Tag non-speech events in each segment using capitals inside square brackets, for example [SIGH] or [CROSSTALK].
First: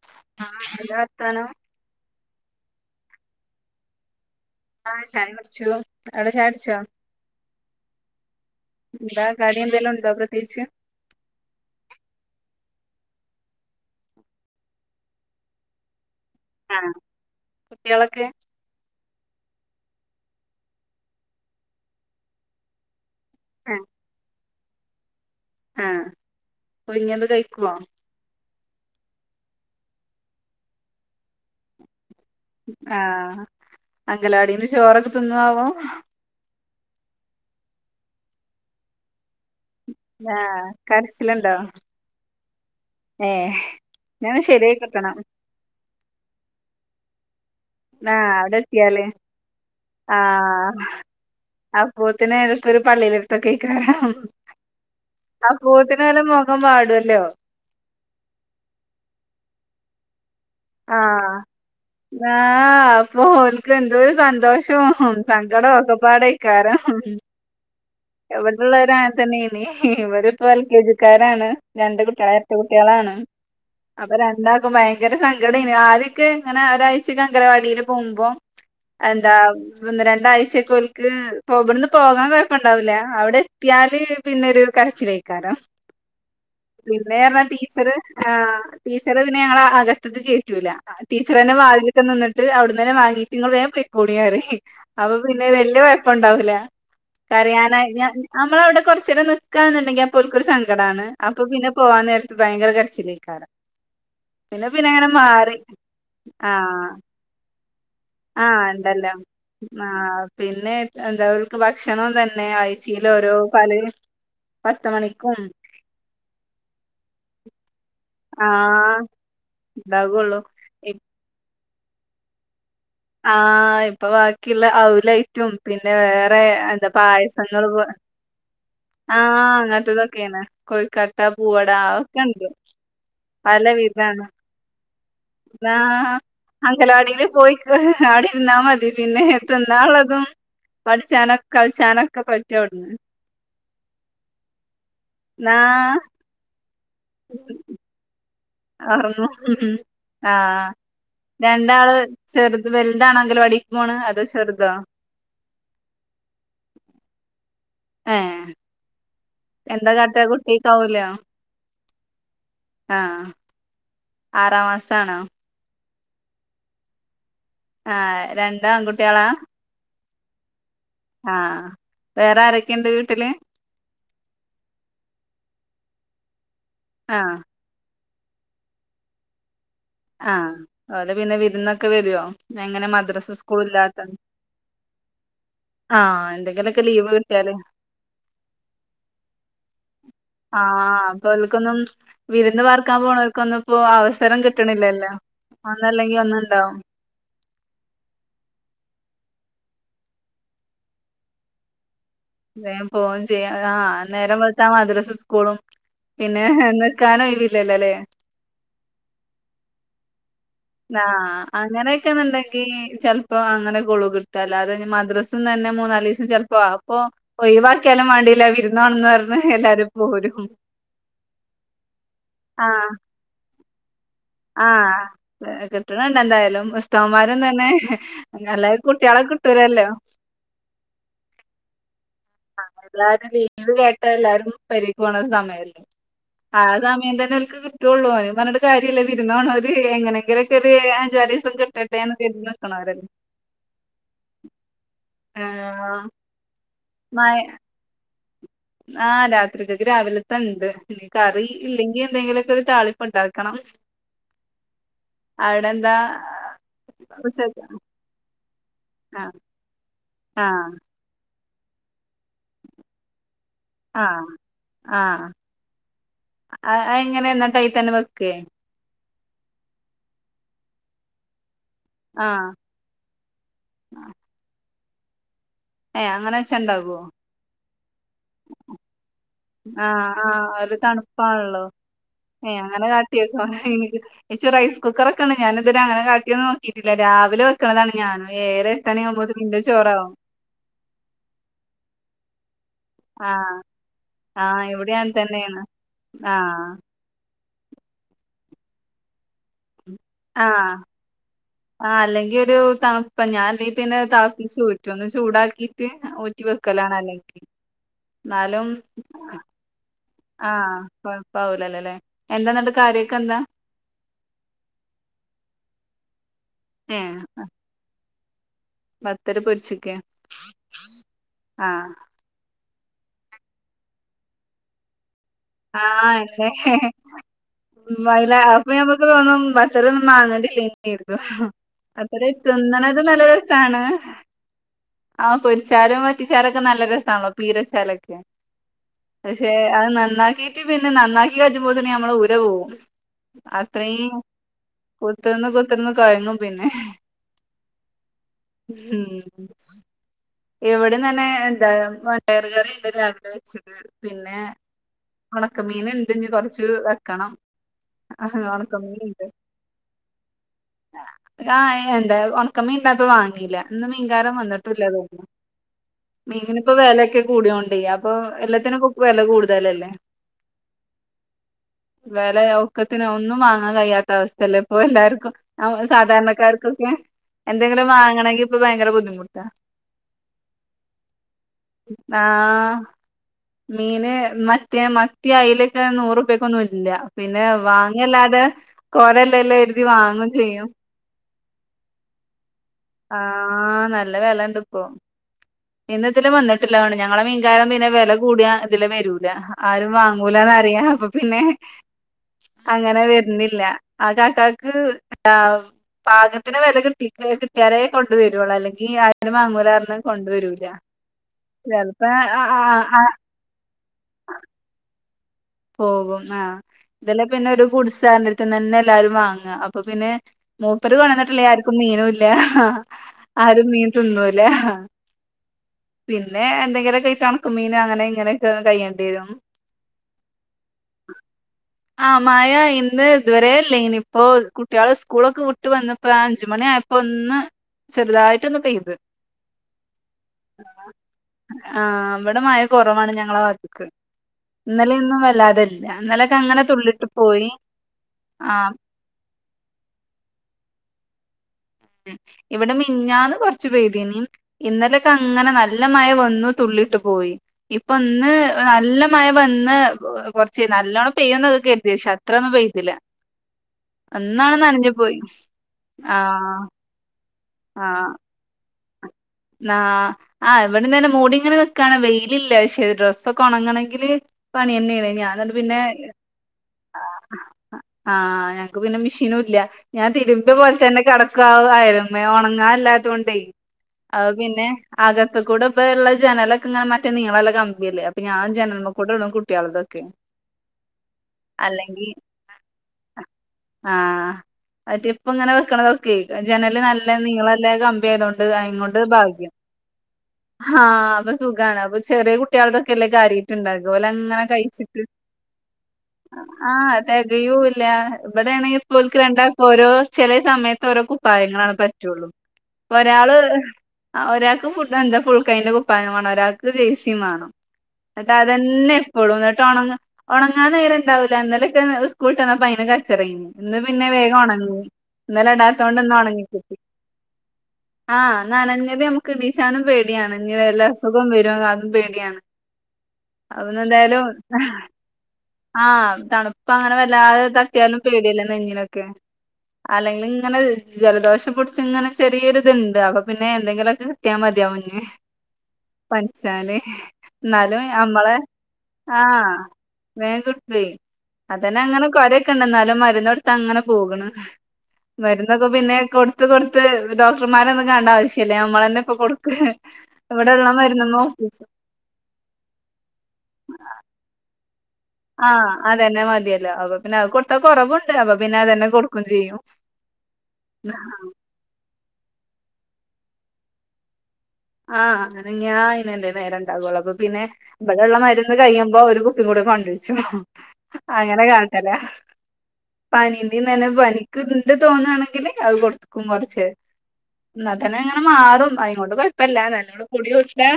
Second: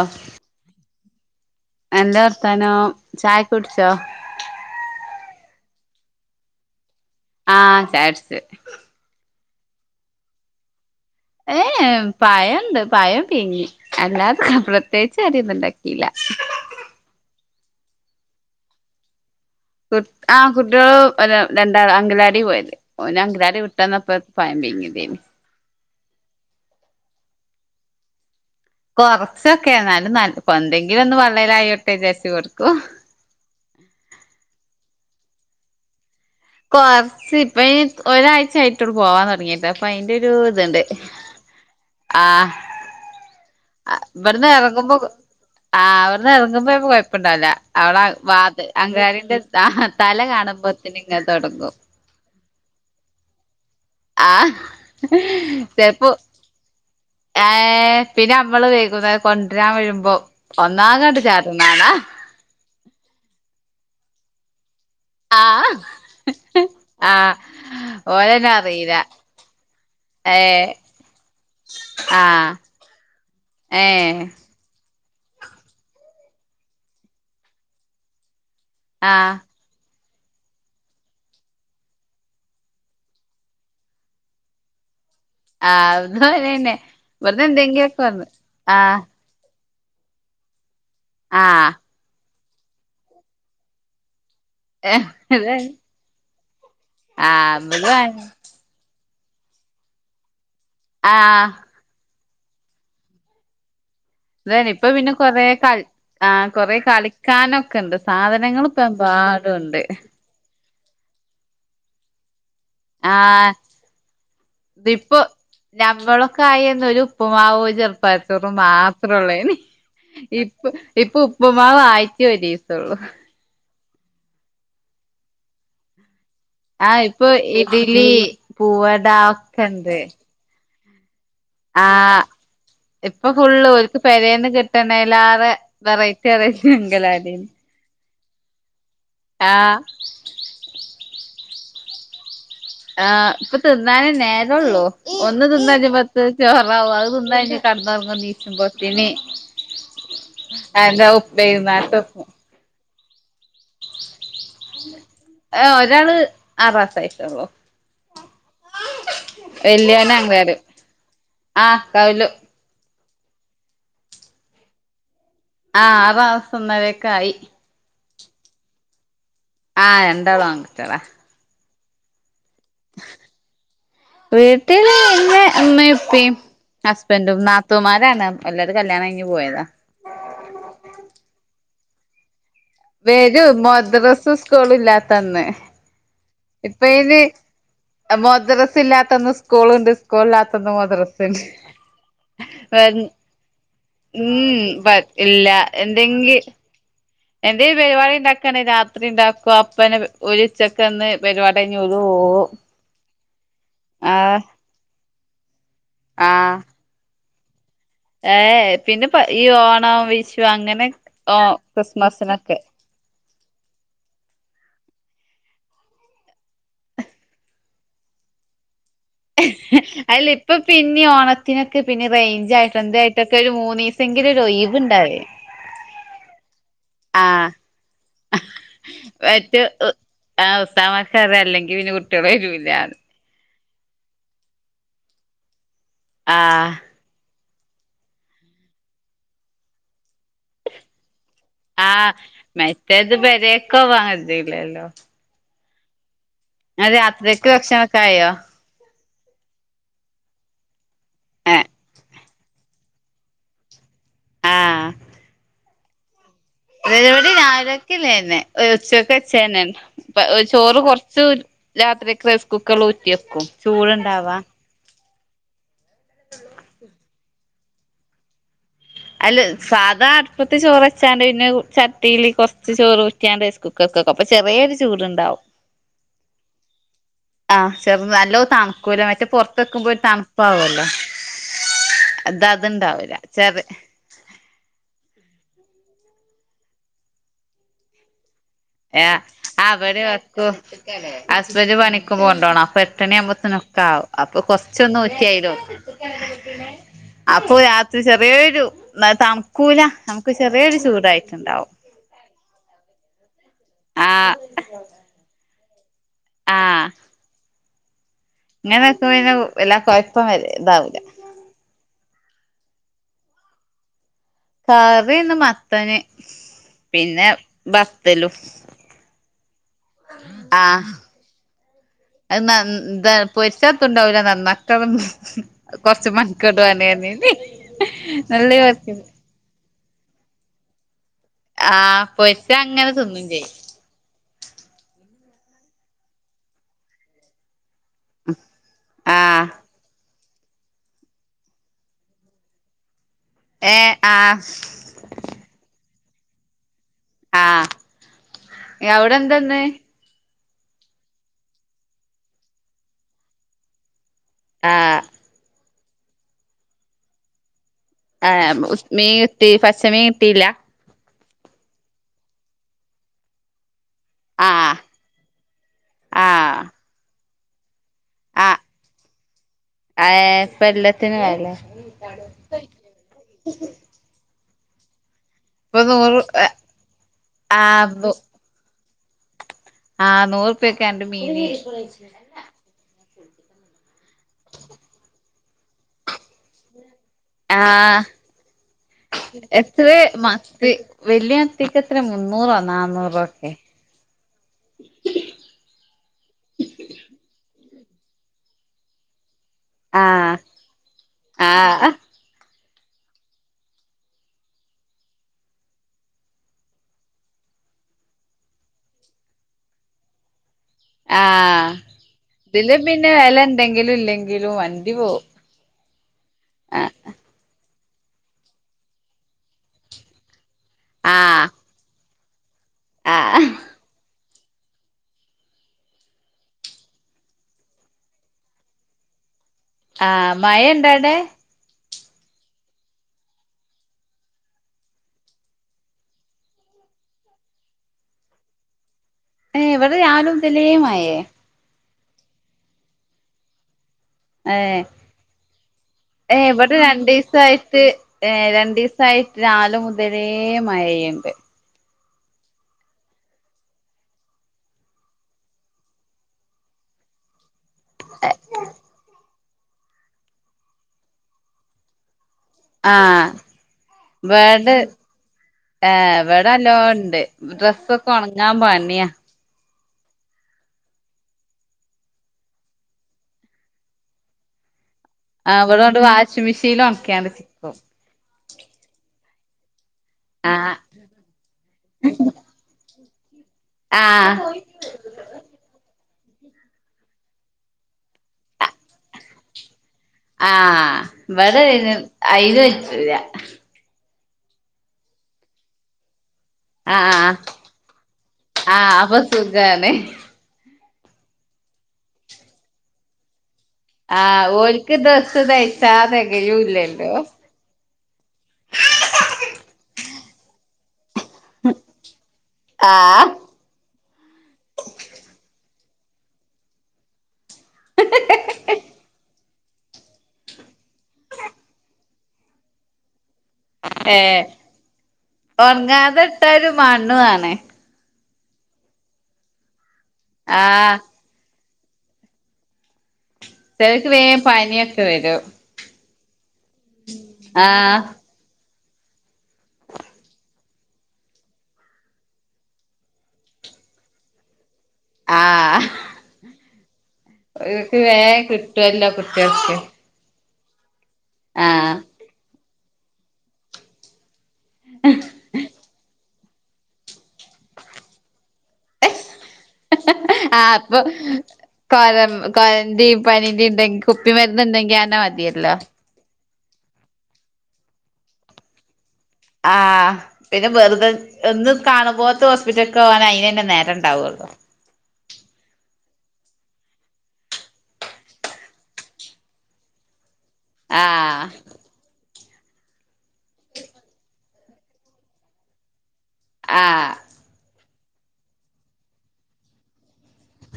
അഹ് ആഹ് എന്താ വർത്താനം നല്ലവർത്താനം ചായ കുടിച്ചോ ആഹ് ചായ കുടിച്ചു അവടെ ചായുടിച്ചോ ആഹ് ചായുടിച് എന്താ കടിഎന്തെലുണ്ടോ പ്രത്യേകിച്ച് ഏ ഏ പഴണ്ട് പഴം പിയ്ങ്ങി അല്ലാ ആ പ്രത്യേകിച്ച് കടിയൊന്നുണ്ടാക്കീല്ല ആഹ് കുട്ട്യാളൊക്കെ കുട് ആഹ് കുട്ട്യാള് ഒരാ രണ്ടാള് അങ്കലാടി പോയത് ഓന് അങ്കലാടി ആഹ് വിട്ടെന്നപ്പോ പയം പിയിങ്ങിയതേനി ആഹ് പുയ്ങ്യേത് കഴിക്കോ കൊർച്ചൊക്കെ എന്നാലും നല്ല എന്തെങ്കിലൊന്ന് പള്ളേലായോട്ടെ വിചാരിച്ച് കൊട് ആഹ് അങ്കലവാടിന്ന് ചോറൊക്കെ തിന്നോ ആവോ കൊർച്ച് ഇപ്പയ്ന് ഒരാഴ്ച്ചായിട്ടൊള്ളു പോവാൻ തൊടങ്ങീട്ട് അപ് പ്പയിന്റൊരു ആഹ് ഇത്ണ്ട് കരച്ചിലുണ്ടോ ആഹ് ഏഹ് അ ഇതൊന്ന് ഇവിട്ന്ന് ശരിയായി എറങ്ങുമ്പൊ കിട്ടണം ആഹ് ഇവിട്ന്ന് എറങ്ങുമ്പൊ ചെൽപ്പം കൊഴപ്പണ്ടാവൂല അവടെ ആഹ് അവിടെ വാത് എത്തിയാല് അങ്കലാടിന്റെ ആഹ് തല കാണുമ്പോത്തിന് ഇങ്ങനെ തൊടങ്ങും പോത്തിന് ഒരു ഒരു പള്ളേല് വെര്ത്തേയ്ക്കാരം ആഹ് ചേപ്പോ ഖം വാടു അല്ലോ ഏഹ് പിന്നെ ഞമ്മള് വൈകുന്നേരം കൊണ്ട്രാൻ വെരുമ്പോ ഒന്നാകണ്ട് ആഹ് ചാട്ണാണ ആഹ് അപ്പൊ ഓൽക്ക് എന്തോരു സന്തോഷും ആഹ് സങ്കടും ഒക്കെപ്പാടെയ്ക്കാരം ആഹ് ഓരന്നെ ഇവടെള്ളോര് അറിയില്ല അങ്ങനെ തന്നെനി ഇവരിപ്പോ എൽ ഏഹ് കെ ജിക്കാരാണ് രണ്ട് കുട്ട്യാള് ആഹ് എരട്ട കുട്ട്യാളാണ് അപ്പൊ ഏഹ് രണ്ടാക്കും ഭയ ഭയങ്കര സങ്കടേനി ആദ്യൊക്കെ ഇങ്ങനെ ഒരാഴ്ചക്കേ അങ്കനവാടിയില് പോകുമ്പോ ആഹ് എന്താ ഒന്ന് രണ്ടാഴ്ച്ചൊക്കെ ഓൽക്ക് ഇപ്പൊ ഇവിടുന്ന് പോവാൻ കൊഴപ്പ ണ്ടാവൂല അവിടെ എത്തിയാല് പിന്നെ ഒരു കരച്ചിലായി ക്കാരം ആഹ് അവിടുന്ന് ഓരന്നെ പിന്നേറഞ്ഞാ ഇവിടുന്ന് ടീച്ചറ് എന്തെങ്കിലൊക്കെ വന്ന് ഏഹ് ആഹ് ടീച്ചറ് പിന്നെ ഞങ്ങള അകത്ത്ക് കേറ്റൂല ടീച്ചർന്നെ ആഹ് വാതിൽക്കെ നിന്നി ട്ട് അവിടന്നെ വാങ്ങീയിട്ട ഇങ്ങള് വേൻ പോയ്ക്കോളി പറയും ആഹ് അപ്പൊ പിന്നെ വല്ല്യ കൊഴപ്പം ഇണ്ടാവില്ല കരയാനായി ഇവല് നമ്മളവിടെ കുറച്ച് നേരം നിക്കാണെന്നുണ്ടെങ്കില് അപ്പോ ഓൽക്കൊരു സങ്കടാണ് അപ്പൊ ആഹ് പിന്നെ പോവാൻ നേരത്ത് ഭയങ്കര കരച്ചിലേക്കരാം അതന്നെ ഇപ്പൊ പിന്നെ കൊറെ കളി ആഹ് കൊറേ കളി കാനൊക്കെണ്ട് ആഹ് സാധനങ്ങളും ഇപ്പം ഇണ്ടല്ലോ പെമ്പാടുണ്ട് ആഹ് പിന്നെ എന്താ ഭക്ഷണം തന്നെ ആഴ്ച്ചയില് ഓരോ ആഹ് പല പത്ത് മണിക്കും ഞമ്മളൊക്കെ ആയിന്നൊരു ഉപ്പുമാവോ ചെറുപയംച്ചോറും ആഹ് മാത്രൊം ഒള്ളേനി ഇണ്ടാകൊള്ളൂ ഈ ഇപ് ഇപ്പൊ ഉപ്പ് മാവ് ആഴ്ച്ചേൽ ഒരീസൊള്ളൂ ആഹ് ഇപ്പൊ ബാക്കിയുള്ള അവലായിട്ടും പിന്നെ വേറെ എന്താ ആഹ് ഇപ്പൊ പായസങ്ങളും ഇഡ്ലി പൂവട ആഹ് ഒക്കെ അങ്ങനത്തെ ഉണ്ട് ഇതൊക്കെയാണ് കൊയ്ക്കട്ടാ പൂവട ആഹ് ഒക്കെണ്ട് ഇപ്പൊ ഫുള്ള് ഓരുക്ക് പെരേന്ന് കിട്ടണെൽ ആറ് വെറൈറ്റി വെറൈറ്റി [UNINTELLIGIBLE] ആടിരുന്നാ മതി പിന്നെ ആഹ് തിന്നാള്ളതും പഠിച്ചാനൊ കളിച്ചാനൊക്കെ പറ്റു ആഹ് ഇപ്പൊ തിന്നാനെ നേരള്ളൂ ഒന്ന് ന്നാ തിന്നഴിയുമ്പോ ചോറാവും അത് തിന്നയ്ഞ്ഞ് [UNINTELLIGIBLE] ഉറങ്ങുന്നു ആഹ് അന്റെ രണ്ടാള് വൈകുന്നേരത്തെക്കും ചെറു വലുതാണോ അങ്കണവാടിക്ക് പോണ അതോ ചെറുതോ. ആഹ് ഒരാള് ആറാസായിട്ടൊള്ളു ആഹ് എന്താ വല്യോന് കാട്ട അംഗൻവാടി കുട്ടിക്കാവൂലോ ആഹ് കൗലു ആഹ് ആറാം മാസാണോ ആ ആറാവസന്നരൊക്കെ ആയി ആഹ് രണ്ട് ആൺകുട്ടികളാ ആഹ് രണ്ടാളും ആൺ കുട്ടികളാ ആഹ് വേറെ ആരൊക്കെ ഇണ്ട് വീട്ടില് വീട്ടില് ഇൻ്റെ അമ്മേം ഇപ്പേം ആ ഹസ്ബൻ്റും നാ തുമാലാണ് എല്ലാരും കല്യാണം കയിഞ്ഞ് പോയതാ ആഹ് അത് പിന്നെ വിരുന്നൊക്കെ വരുവോ എങ്ങനെ മദ്രസ വെരും സ്കൂൾ മദ്രസ്സ സ്കൂള് ഇല്ലാത്തന്നെ ആഹ് എന്തേ ഇപ്പൊ ഇന് മദ്രസ്സ ഇല്ലാത്ത ഒന്ന് സ്കൂളുണ്ട് സ്കൂൾ ഇല്ലാത്തന്ന് ആഹ് അപ്പൊ മദ്രസുണ്ട് അവക്കൊന്നും വിരുന്ന് പാർക്കാൻ പോണവക്കൊന്നും ഇപ്പോ അവസരം ഉം കിട്ടണില്ലല്ലോ ഒന്നല്ലെങ്കി ഒന്നുണ്ടാവും എന്റെ ഈ പരിപാടി ഇണ്ടാക്കാണ് രാത്രി ഇണ്ടാക്കുവ അപ്പന ഒരിച്ചക്കന്ന് പരിപാടി കഴിഞ്ഞ് പോവും വേഗം പോവേം ചെയ്യ ആഹ് നേരം വെളുത്താ മദ്രസ്സ സ്കൂളും പിന്നെ ആഹ് എ ക്കാനോ ഒയ് വില്ലല്ലേ ഏഹ് പിന്നെ ഈ ഓണം വിശു അങ്ങനെ ആ ഓ ക്രിസ്മസിനൊക്കെ അങ്ങനെയൊക്കെന്നുണ്ടെങ്കി ചെ ഇപ്പൊ അങ്ങനെ ഗുളു കിട്ടുക അല്ലാതെ മദ്രസും തന്നെ മൂന്നാലീസം ചെലപ്പോ അപ്പൊ ഒയ് വാക്കിയാലും വേണ്ടില്ല വിര്ന്നോണന്ന് പർഞ് അല്ല ഇപ്പൊ പിന്നിം ഓണത്തിനൊക്കെ പിന്നെ റേഞ്ച് ആയിട്ട് ആഹ് എന്തായിട്ടൊക്കെ ഒരു മൂന്നീസ സെങ്കി [UNINTELLIGIBLE] ആഹ് കിട്ട്ണ് ണ്ട് എന്തായാലും ഉസ്താവുമാരും ആഹ് തന്നെ അല്ലാതെ കുട്ടിയാളെ മറ്റ് കിട്ടൂലല്ലോ ആഹ് ഉസ്താദ്മാര്ക്കറിയാ അല്ലെങ്കിൽ പിന്നെ കുട്ടിയാള് വരൂല്ലാന്ന് എല്ലാരും ലീവ് കേട്ട എല്ലാരും പെരീക്ക് പോണ സമയല്ലേ ആ ആഹ് സമയം തന്നെ ഓൽക്ക് കി ട്ടൊള്ളൂ ഓലെ പർഞ്ഞ്ട്ട് കാര്യല്ല വിര്ന്നോണോല് എങ്ങനെങ്കിലൊക്കെ ഒരു അഞ്ചാറീ ആഹ് മറ്റേത് പരേക്കോവാൻ കജ്ജൂല്ലല്ലോ ആഹ് [UNINTELLIGIBLE] മയ രാത്രിയ്ക്ക് ഭക്ഷണം ഒക്കായോ ആഹ് രാത്രിക്കക്ക് രാവിലത്ത ഇണ്ട് ഇനി കറി ഏഹ് ഇല്ലെങ്കി എന്തെങ്കിലൊക്കെ ഒരു താളിപ്പ് ഇണ്ടാക്കണം [UNINTELLIGIBLE] ആഹ് അവിടെന്താ ഇപടി രാവിലെക്ക്ല്ലേന്നെ ഉച്ചക്ക് ആഹ് വെച്ചന്നെ ഇണ്ട് ഇപ്പ ആഹ് ചോറ് കൊർച്ച് രാത്രിക്ക് റൈസ് കുക്കർല് ഊറ്റി വെക്കും ആഹ് ചൂട്ണ്ടാവാ ആഹ് അയ് എങ്ങനെ ഇന്നട്ടയിതന്നെ വെക്കേ അല്ല സാധാ അട്പ്പത്ത് ചോറ് വച്ചാണ്ട് പിന്നെ ചട്ടിയില് കൊ ആഹ് ർച്ച് ചോറ് ഊറ്റിയാണ്ട് റൈസ് കുക്കർക്കെക്കും അപ്പൊ ചെറിയൊരു ചൂട്ണ്ടാവും ഏഹ് അങ്ങനെ വെച്ചാ ഇണ്ടാകോ? ആഹ് ചെർ നല്ലോ തണ്കൂല മറ്റേ പൊർത്ത് ആഹ് ആഹ് ഒരു തണുപ്പാണല്ലോ ഇത് ഏഹ് അങ്ങനെ അതുണ്ടാവൂല കാട്ടിയൊക്കെ ചെറി എനിക്ക് ഇച്ച് റൈസ് കുക്കറ് ഒക്കെണ്ട് ഞാന് ഇതരെ അങ്ങനെ കാട്ടിയൊന്ന് നോക്കിയിട്ടില്ല രാവിലെ വെക്ക്ണതാണ് ഞാനും വേറെ പത്തണി ആ ആവുമ്പോത്തിന് ഇൻ്റെ അവര് ചോറാവും വെക്കൂ ഹസ്ബൻഡ് പണിക്ക് പോകുമ്പൊ കൊണ്ടോണം അപ്പ പത്തണി ആഹ് ആവുമ്പോത്ത്നൊക്കാവും അപ്പൊ ആഹ് ഇവിടേം കൊർച്ചൊന്ന് ഒര്ക്കിയേരും അങ്ങൻതന്നേണ് ആഹ് അപ്പൊ രാത്രി ചെറിയൊരു തൺക്കൂല നമുക്ക് ആഹ് ചെറിയൊരു ചൂടായിട്ടുണ്ടാവും ആഹ് അല്ലെങ്കിൽ ഒരു തണുപ്പ ഞാൻ അല്ലങ്കി പിന്നെ ആ തളപ്പിചൂറ്റു ഒന്ന് ചൂടാക്കി ഊറ്റി വെക്കലാണ് അല്ലെങ്കി ന്നാലും ഇങ്ങനെ [UNINTELLIGIBLE] ആഹ് കൊഴപ്പാവൂലല്ലേ ല്ലെ എന്താന്നട്ട് കാറിയൊക്കെ എന്താ കറി ഇന്ന് മത്തന് ഏഹ് പിന്നെ ബത്തലും ബത്തല് പൊര്ച്ച്‌ക്കേ ആഹ് ആഹ് അത് നന്ന് താണ് പൊര്ച്ചാ എത്തുണ്ടാവൂല നന്നാക്കണം ആഹ് കൊറച്ച് അയന്നെ മെനക്കെടുവാണ് പറഞ്ഞ് [UNINTELLIGIBLE] നല്ല അപ്പൊ നമ്മുക്ക് തോന്നും ഇത്ര ഒന്നും മാങ്ങണ്ടില്ലേനീ ന്ന് ആ കര്തും [UNINTELLIGIBLE] പൊരിച്ച അങ്ങനെ തിന്ന്ണത് നല്ല തിന്നും ചെയ്യും രസാണ് ആഹ് പൊര്ച്ചാലും വറ്റിച്ചാലൊക്കെ നല്ല രസാണോ പീരച്ചാലൊ ആഹ് പക്ഷെ അത് നന്നാക്കിട്ട് പിന്നെ നന്നാക്കി കജ്ജ്പ്പോത്തിന് നമ്മളെ ഊര പോവും ഏ അത്രീം ആഹ് കുത്തര്ന്ന് കുത്തര്ന്ന് കൊഴ്ങ്ങും പിന്നെ ആഹ് അവ്ടെ എന്തെന്ന് ഇവിടി തന്നെ എന്താ പയർ കറിണ്ട് രാവിലെ വെച്ചത് പിന്നെ ആഹ് ഉണക്ക മീൻ ഒണ്ട് ഇനി കൊറച്ച് വെക്കണം ആഹ് മീൻ ഒണക്കമീന്ണ്ട്. കിട്ടി പച്ച മീൻ കിട്ടിയില്ല ആഹ് എന്താ ഉണക്കമീൻ ഇണ്ട് അത് വാങ്ങിയില്ല ഇന്ന് മീൻകാരാൻ വന്നിട്ടും ആഹ് ഇല്ല തോന്നുന്നു മീങ്ങിന് ആഹ് ഇപ്പോ വെലയൊക്കെ കൂടിയോണ്ടെ - അപ്പൊ എല്ലാത്തിനും ഇപ്പൊ വെല കൂടുതലല്ലേ എയെ ഇപ്പ എല്ലാത്തിനും വെല വെല ഒക്കത്തിന് ഒന്നും വാങ്ങാൻ കഴിയാത്ത- അവസ്ഥയല്ല ഇപ്പോ എല്ലാവർക്കും ഇപ്പൊ നൂറ് സാധാരണക്കാർക്കൊക്കെ എന്തെങ്കിലും ആഹ് വാങ്ങണമെങ്കിൽ- ഇപ്പ ഭയങ്കര ബുദ്ധിമു - ആഹ് നൂറു റുപ്പിയാ ഒക്കെ ആണ്ട് മീന് ആഹ് മീന് മറ്റേ മത്തി അയിലക്കെ നൂറ് റുപ്പിയക്ക്‌ ഒന്നും ഇല്ല പിന്നെ ആഹ് വാങ്ങിയല്ലാതെ കൊറെ [UNINTELLIGIBLE] ല്ലല്ലാം കരുതി വാങ്ങും ചെയ്യും വലിയ മത്തിക്ക് എത്ര മുന്നൂറ് നാല് - ആഹാ നല്ല വിലയിണ്ട് ഇപ്പോ ഇന്ന് ഇതില് വന്നിട്ടില്ല അതുകൊണ്ട് ഞങ്ങളെ മീൻകാര് പിന്നെ വില കൂടിയ ഇതില് വരൂല ആരും ആഹ് വാങ്ങൂലാന്നറിയാം അപ്പൊ പിന്നെ- ആഹ് അങ്ങനെ വരുന്നില്ല ആ കാക്കക്ക് ആ - പാകത്തിന് വെല കിട്ടി കിട്ടിയാരേ കൊണ്ട് വരുളൂ അല്ലെങ്കിൽ ആരും വാങ്ങൂലാന്ന് പറഞ് കൊണ്ട് വരൂ അാ [UNINTELLIGIBLE] ആഹ് ഇതില് ആ പിന്നെ വെല ഇണ്ടങ്കിലും ഇല്ലെങ്കിലും വണ്ടി പോവും പോകും ആഹ് ഇതെല്ലാം പിന്നെ ഒരു കുടിസുകാരന്റെ അടുത്ത് തന്നെ എല്ലാരും വാങ്ങുക അപ്പൊ പിന്നെ- മൂപ്പര് വരണന്നിട്ടില്ലേ ആഹ് ആർക്കും മീനും ഇല്ല ആ ആഹ് ആരും മീൻ തിന്നുയില്ല പിന്നെ എന്തെങ്കിലുമൊക്കെ ഇട്ട് ഒണക്ക മീനും അങ്ങനെ ഇങ്ങനെ ഒക്കെ കഴിയേണ്ടി വരും ആഹ് മയുണ്ടോ അവിടെ ആഹ് മയ ഇന്ന് ഇതുവരെ ഇല്ലേന്ന് ഇപ്പോ കുട്ടികള് സ്കൂളൊക്കെ വിട്ട് വന്നപ്പോഴാ അഞ്ച് മണിയ- ഒന്ന് ചെറുതായിട്ടൊന്ന് പെയ്ത് ഏയെ ഇവിടെ രാവിലെ മുതലേ മയയാ ആഹ് ഇവിടെ മഴ കൊറവാണ് ഞങ്ങള ഭാഗതിക്ക് ഇന്നലെ ഇന്നും വല്ലാതെ ഇല്ല ഇന്നലെ- ഏ ഇവിടെ രണ്ട് ദിവസയിട്ട് ഏ ആഹ് രണ്ട് ദിവസ- വായിട്ട് രാവിലെ മുതലേ മഴയുണ്ട് ഇവിടെ മിഞ്ഞാന്ന് കൊറച്ചു പേയ്തീനെ ഇന്നലെയൊക്കെ അങ്ങനെ നല്ല മഴ വന്നു തുള്ളിട്ട് പോയി ഇപ്പ ഒന്ന് നല്ല മഴ- വന്ന് കൊറച്ച് നല്ലോണ്ണം പെയ്യുന്ന കരുതിയെ പക്ഷേ അത്ര ഒന്ന് പെയ- ആഹ് ഇവിടെ നനഞ്ഞു പോയി. ആ ഇവിടെ ആഹ് നല്ലോണം ഉണ്ട് ഡ്രസ്സൊക്കെ ഒണങ്ങാൻ പണിയാ എന്നാ ആ ഇവിടെയും തന്നെ മൂടി അങ്ങനെ നിക്കാണ് വെയിലില്ല പക്ഷെ ഡ്രസ്സൊക്കെ ഒണങ്ങണെങ്കില്- പണി തന്നെയാണ് ഞാൻ എന്നിട്ട് ആ പിന്നെ അവിടാണ്ട് വാഷിംഗ് മെഷീനിൽ ഒണ്ക്കാണ് ആഹ് ഞങ്ക് പിന്നെ മെഷീനുല്ല ഞാൻ തിരിമ്പിയ പോൽ ആഹ് തന്നെ ക്കാതയലി [UNINTELLIGIBLE] മ്മേ ഒണങ്ങാൻ ല്ലാത്തോണ്ടേ അത് ആഹ് പിന്നെ- അകത്ത് കൂടെ ഇപ്പ ഉള്ളെ ജനലൊക്കെ അങ്ങനെ മറ്റേ നീളല്ല കമ്പിയല്ലേ അപ്പ ഞാൻ ജനൽമേ ക്കൂടിടും കുട്ടിയോൾടെ ഒക്കെയേ ആഹ് ഇവടെ അയ്ന് അയ്ന് പറ്റൂല ആഹ് മറ്റേ ഇപ്പ അങ്ങനെ വെക്കണതൊ ഒക്കേ ജനല് നല്ല ആഹ് നീളയുള്ള കമ്പിയതോണ്ട് അത് ആഹ് കൊണ്ട് അപ്പൊ ഭാഗ്യം സുഖാണ് ഹാ അപ്പ സുഖാണ് അപ്പ ചെറിയ കുട്ടികൾക്കൊക്കെയല്ലേ കാര്യായായിട്ട് ഉള്ളെ ഇത് പോലങ്ങന ആഹ് ഓൽക്ക് കഴിച്ചിട്ട് ഡ്രസ്സ് തയ്ച്ചാ ആഹ് തെകയൂല്ലല്ലോ തെകയൂല്ല ഇവടേണെങ്കി ഇപ്പോൽക്ക് രണ്ടാക്കു ഓരോ ചെലെ സമയത്ത് ഓരോ കുപ്പായങ്ങളാണ് പറ്റോള്ളു ആഹ് ഒരാള് ആഹ് ഒരാക്ക് ഫു എന്ത ഫുൾക്കൈയ്യിന്റെ കുപ്പായം വാണം ഒരാക്ക് ജെയ്സിം മാണം ഇന്ന്ട്ടത് തന്നെ എപ്പളും ഇന്ന്ട്ടൊണ ഒണങ്ങാൻ നേരണ്ടാവൂല ഇന്നലെക്കെ സ്കൂൾട്ട്ന്നപ്പൊ ഭയങ്കര കച്ചറേനു ഇന്ന് പിന്നെ ഏ വേഗം ഒണങ്ങി ഇന്നലെ ഇടാത്തോണ്ട് ഇന്ന് ഉറങ്ങാതെട്ട ഒരു ഒണങ്ങിക്കിട്ടി മണ്ണു ആണ് ആഹ് നനഞ്ഞത് ഞമ്മക്ക് ഇടീച്ചാനും പേട്യാണ് ഇഞി വല്ല ആഹ് അസുഖൊം വരൊ അതും പേട്യാണ് ചിലർക്ക് അതോണ്ടെന്തായലും വേഗം പനിയൊക്കെ വരും ആഹ് തണുപ്പങ്ങനെ വല്ലാതെ ആഹ് തട്ട്യാലും പേട്യല്ലെ നെഞ്ഞിനൊക്കെ അല്ലെങ്കിലു ഇങ്ങനെ ജലദോഷം പുടിച്ച് ഇങ്ങനെ ചെറിയൊരിത്ണ്ട് അപ്പൊ പിന്നെ എന്തെങ്കിലൊക്ക കിട്ട്യാ മത്യാവു ഇഞി ആഹ് പൻച്ചാന് ഇന്നാലും ഓര്ക്ക് നമ്മളെ വേഗം കിട്ടുവല്ലോ ആഹ് കുട്ടികൾക്ക് വേം കിട്ട്യൊയ് ആഹ് അതന്നങ്ങനെ കൊരൊക്കണ്ട് ഇന്നാലും മര്ന്നൊട്ത്ത അങ്ങനെ പോക്ണ് മര്ന്നൊക്കെ പിന്നെ കൊട്ത്ത് കൊട്ത്ത് ഡോക്ടർമാരെന്നും കാണണ്ട ആവശ്യ ല്ല നമ്മളെന്നെ ഇപ്പൊ കൊടുക്ക ഇവടള്ള മര്ന്ന്മ്മെ ഒപിച്ചും കരം കൊരന്റിം പനിന്റെ ഇണ്ടെങ്കി കുപ്പി മരുന്ന് ഇണ്ടെങ്കി അയന്നെ മതി ആഹ് അതന്നെ മത്യല്ലൊ അപ്പ പിന്നെ അഹ് കൊട്ത്ത കൊറവ്‌ണ്ട് അപ്പൊ പിന്നെ അതന്നെ കൊടു ആഹ് പിന്ന വെർതെ ഒന്ന് കാണുമ്പോത്ത് ഹോസ്പിറ്റൽ ക്കോവാന് അയ്നെന്നെ നേരണ്ടാവൊള്ളു ആഹ് അനങ്യാ അയ്നെന്നെ നേരണ്ടാവൊള്ളു അപ്പൊ പിന്നെ ഇബടെള്ള മര്ന്ന് കഴിയുമ്പൊ ഒരു കുപ്പിം കൂടെ കൊണ്ട്രിച്ചും അങ്ങന ആഹ് കാട്ടല പനിന്റിം തന്നെ പനിക്ക് ഇണ്ട് തോന്നാണെങ്കില് അഹ് കൊടുക്കും കൊർച്ച് ആഹ് ഇന്നാ തന്നെ ഇങ്ങനെ മാറും അയ്നോണ്ട് കൊഴപ്പല്ല നല്ലോണം പൊടി കൊട്ത്ത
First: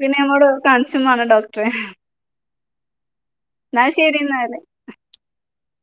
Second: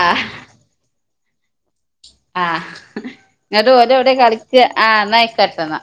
പിന്നെ അങ്ങോട് കാണ്ച്ചും മാണം ഡോക്ട്രെ ആഹ് ഇന്ന്ട്ട് ഓരെവ്ടെ ശരി എന്നാല് കളിക്ക ആഹ് ഇന്നയ്കോട്ടെ ഇന്ന